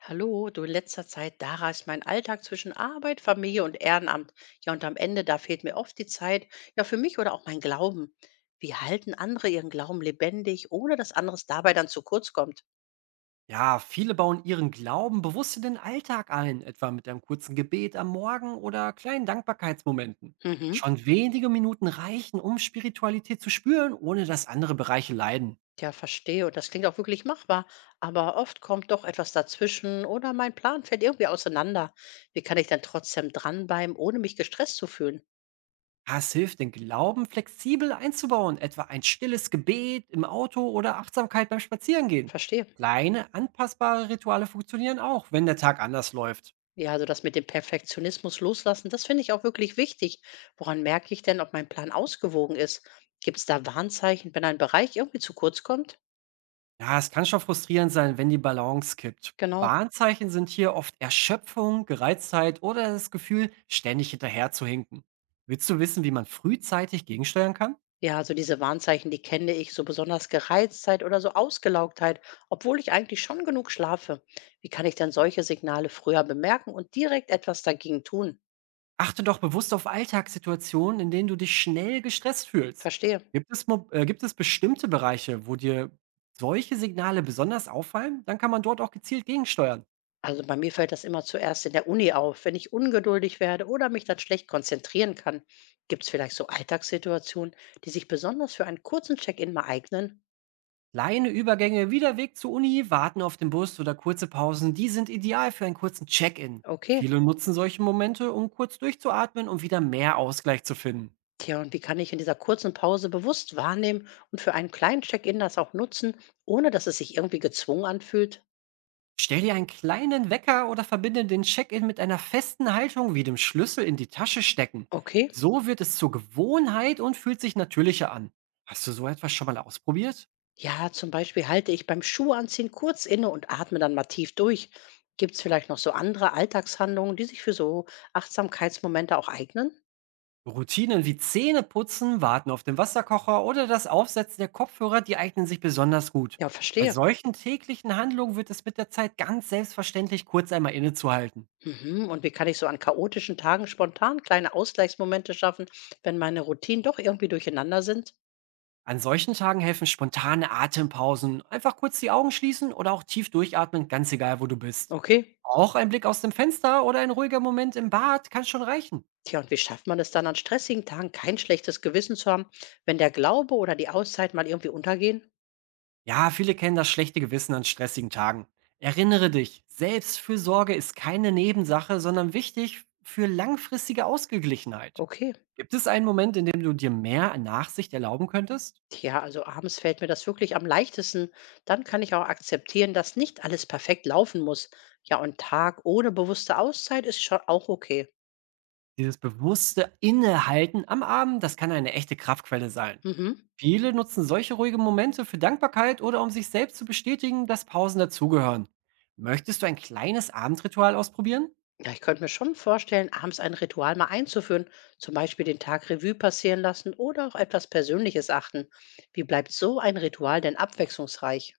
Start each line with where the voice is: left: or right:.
left: Hallo, du in letzter Zeit, da reißt mein Alltag zwischen Arbeit, Familie und Ehrenamt. Ja, und am Ende, da fehlt mir oft die Zeit, ja, für mich oder auch mein Glauben. Wie halten andere ihren Glauben lebendig, ohne dass anderes dabei dann zu kurz kommt?
right: Ja, viele bauen ihren Glauben bewusst in den Alltag ein, etwa mit einem kurzen Gebet am Morgen oder kleinen Dankbarkeitsmomenten.
left: Mhm.
right: Schon wenige Minuten reichen, um Spiritualität zu spüren, ohne dass andere Bereiche leiden.
left: Ja, verstehe. Und das klingt auch wirklich machbar. Aber oft kommt doch etwas dazwischen oder mein Plan fällt irgendwie auseinander. Wie kann ich dann trotzdem dranbleiben, ohne mich gestresst zu fühlen?
right: Das hilft, den Glauben flexibel einzubauen, etwa ein stilles Gebet im Auto oder Achtsamkeit beim Spazierengehen.
left: Verstehe.
right: Kleine, anpassbare Rituale funktionieren auch, wenn der Tag anders läuft.
left: Ja, also das mit dem Perfektionismus loslassen, das finde ich auch wirklich wichtig. Woran merke ich denn, ob mein Plan ausgewogen ist? Gibt es da Warnzeichen, wenn ein Bereich irgendwie zu kurz kommt?
right: Ja, es kann schon frustrierend sein, wenn die Balance kippt.
left: Genau.
right: Warnzeichen sind hier oft Erschöpfung, Gereiztheit oder das Gefühl, ständig hinterher zu hinken. Willst du wissen, wie man frühzeitig gegensteuern kann?
left: Ja, also diese Warnzeichen, die kenne ich, so besonders Gereiztheit oder so Ausgelaugtheit, obwohl ich eigentlich schon genug schlafe. Wie kann ich denn solche Signale früher bemerken und direkt etwas dagegen tun?
right: Achte doch bewusst auf Alltagssituationen, in denen du dich schnell gestresst fühlst.
left: Verstehe.
right: Gibt es, gibt es bestimmte Bereiche, wo dir solche Signale besonders auffallen? Dann kann man dort auch gezielt gegensteuern.
left: Also bei mir fällt das immer zuerst in der Uni auf, wenn ich ungeduldig werde oder mich dann schlecht konzentrieren kann. Gibt es vielleicht so Alltagssituationen, die sich besonders für einen kurzen Check-in mal eignen?
right: Kleine Übergänge wie der Weg zur Uni, Warten auf den Bus oder kurze Pausen, die sind ideal für einen kurzen Check-in.
left: Okay.
right: Viele nutzen solche Momente, um kurz durchzuatmen und wieder mehr Ausgleich zu finden.
left: Tja, und wie kann ich in dieser kurzen Pause bewusst wahrnehmen und für einen kleinen Check-in das auch nutzen, ohne dass es sich irgendwie gezwungen anfühlt?
right: Stell dir einen kleinen Wecker oder verbinde den Check-in mit einer festen Haltung wie dem Schlüssel in die Tasche stecken.
left: Okay.
right: So wird es zur Gewohnheit und fühlt sich natürlicher an. Hast du so etwas schon mal ausprobiert?
left: Ja, zum Beispiel halte ich beim Schuhanziehen kurz inne und atme dann mal tief durch. Gibt es vielleicht noch so andere Alltagshandlungen, die sich für so Achtsamkeitsmomente auch eignen?
right: Routinen wie Zähneputzen, Warten auf den Wasserkocher oder das Aufsetzen der Kopfhörer, die eignen sich besonders gut.
left: Ja,
right: Bei
left: verstehe.
right: solchen täglichen Handlungen wird es mit der Zeit ganz selbstverständlich, kurz einmal innezuhalten.
left: Mhm. Und wie kann ich so an chaotischen Tagen spontan kleine Ausgleichsmomente schaffen, wenn meine Routinen doch irgendwie durcheinander sind?
right: An solchen Tagen helfen spontane Atempausen, einfach kurz die Augen schließen oder auch tief durchatmen, ganz egal wo du bist.
left: Okay.
right: Auch ein Blick aus dem Fenster oder ein ruhiger Moment im Bad kann schon reichen.
left: Tja, und wie schafft man es dann an stressigen Tagen, kein schlechtes Gewissen zu haben, wenn der Glaube oder die Auszeit mal irgendwie untergehen?
right: Ja, viele kennen das schlechte Gewissen an stressigen Tagen. Erinnere dich, Selbstfürsorge ist keine Nebensache, sondern wichtig für langfristige Ausgeglichenheit.
left: Okay.
right: Gibt es einen Moment, in dem du dir mehr Nachsicht erlauben könntest?
left: Tja, also abends fällt mir das wirklich am leichtesten. Dann kann ich auch akzeptieren, dass nicht alles perfekt laufen muss. Ja, und Tag ohne bewusste Auszeit ist schon auch okay.
right: Dieses bewusste Innehalten am Abend, das kann eine echte Kraftquelle sein.
left: Mhm.
right: Viele nutzen solche ruhigen Momente für Dankbarkeit oder um sich selbst zu bestätigen, dass Pausen dazugehören. Möchtest du ein kleines Abendritual ausprobieren?
left: Ja, ich könnte mir schon vorstellen, abends ein Ritual mal einzuführen, zum Beispiel den Tag Revue passieren lassen oder auch etwas Persönliches achten. Wie bleibt so ein Ritual denn abwechslungsreich?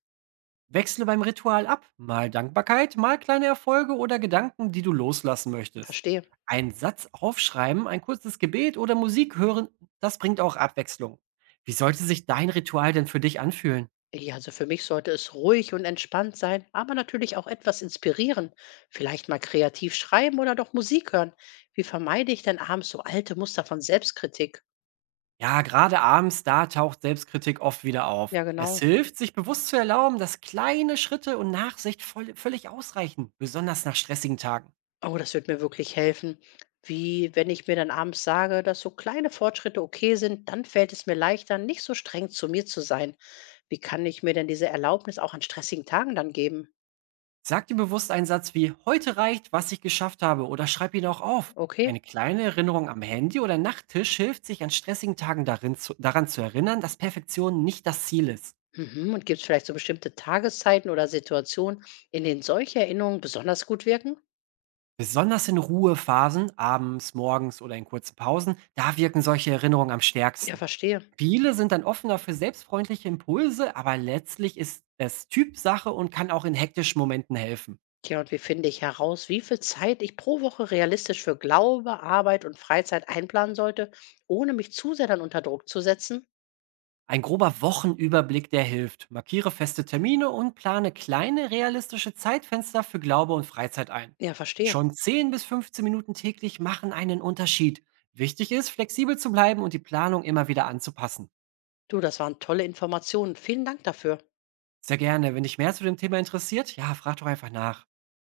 right: Wechsle beim Ritual ab, mal Dankbarkeit, mal kleine Erfolge oder Gedanken, die du loslassen möchtest.
left: Verstehe.
right: Ein Satz aufschreiben, ein kurzes Gebet oder Musik hören, das bringt auch Abwechslung. Wie sollte sich dein Ritual denn für dich anfühlen?
left: Ja, also für mich sollte es ruhig und entspannt sein, aber natürlich auch etwas inspirieren. Vielleicht mal kreativ schreiben oder doch Musik hören. Wie vermeide ich denn abends so alte Muster von Selbstkritik?
right: Ja, gerade abends, da taucht Selbstkritik oft wieder auf.
left: Ja,
right: Es
left: genau.
right: hilft, sich bewusst zu erlauben, dass kleine Schritte und Nachsicht völlig ausreichen, besonders nach stressigen Tagen.
left: Oh, das wird mir wirklich helfen. Wie, wenn ich mir dann abends sage, dass so kleine Fortschritte okay sind, dann fällt es mir leichter, nicht so streng zu mir zu sein. Wie kann ich mir denn diese Erlaubnis auch an stressigen Tagen dann geben?
right: Sag dir bewusst einen Satz wie heute reicht, was ich geschafft habe oder schreib ihn auch auf.
left: Okay.
right: Eine kleine Erinnerung am Handy oder Nachttisch hilft sich an stressigen Tagen daran zu erinnern, dass Perfektion nicht das Ziel ist.
left: Mhm. Und gibt es vielleicht so bestimmte Tageszeiten oder Situationen, in denen solche Erinnerungen besonders gut wirken?
right: Besonders in Ruhephasen, abends, morgens oder in kurzen Pausen, da wirken solche Erinnerungen am
left: Ja,
right: stärksten.
left: verstehe.
right: Viele sind dann offener für selbstfreundliche Impulse, aber letztlich ist es Typsache und kann auch in hektischen Momenten helfen.
left: Tja, und wie finde ich heraus, wie viel Zeit ich pro Woche realistisch für Glaube, Arbeit und Freizeit einplanen sollte, ohne mich zu sehr dann unter Druck zu setzen?
right: Ein grober Wochenüberblick, der hilft. Markiere feste Termine und plane kleine realistische Zeitfenster für Glaube und Freizeit ein.
left: Ja, verstehe.
right: Schon 10 bis 15 Minuten täglich machen einen Unterschied. Wichtig ist, flexibel zu bleiben und die Planung immer wieder anzupassen.
left: Du, das waren tolle Informationen. Vielen Dank dafür.
right: Sehr gerne. Wenn dich mehr zu dem Thema interessiert, ja, frag doch einfach nach.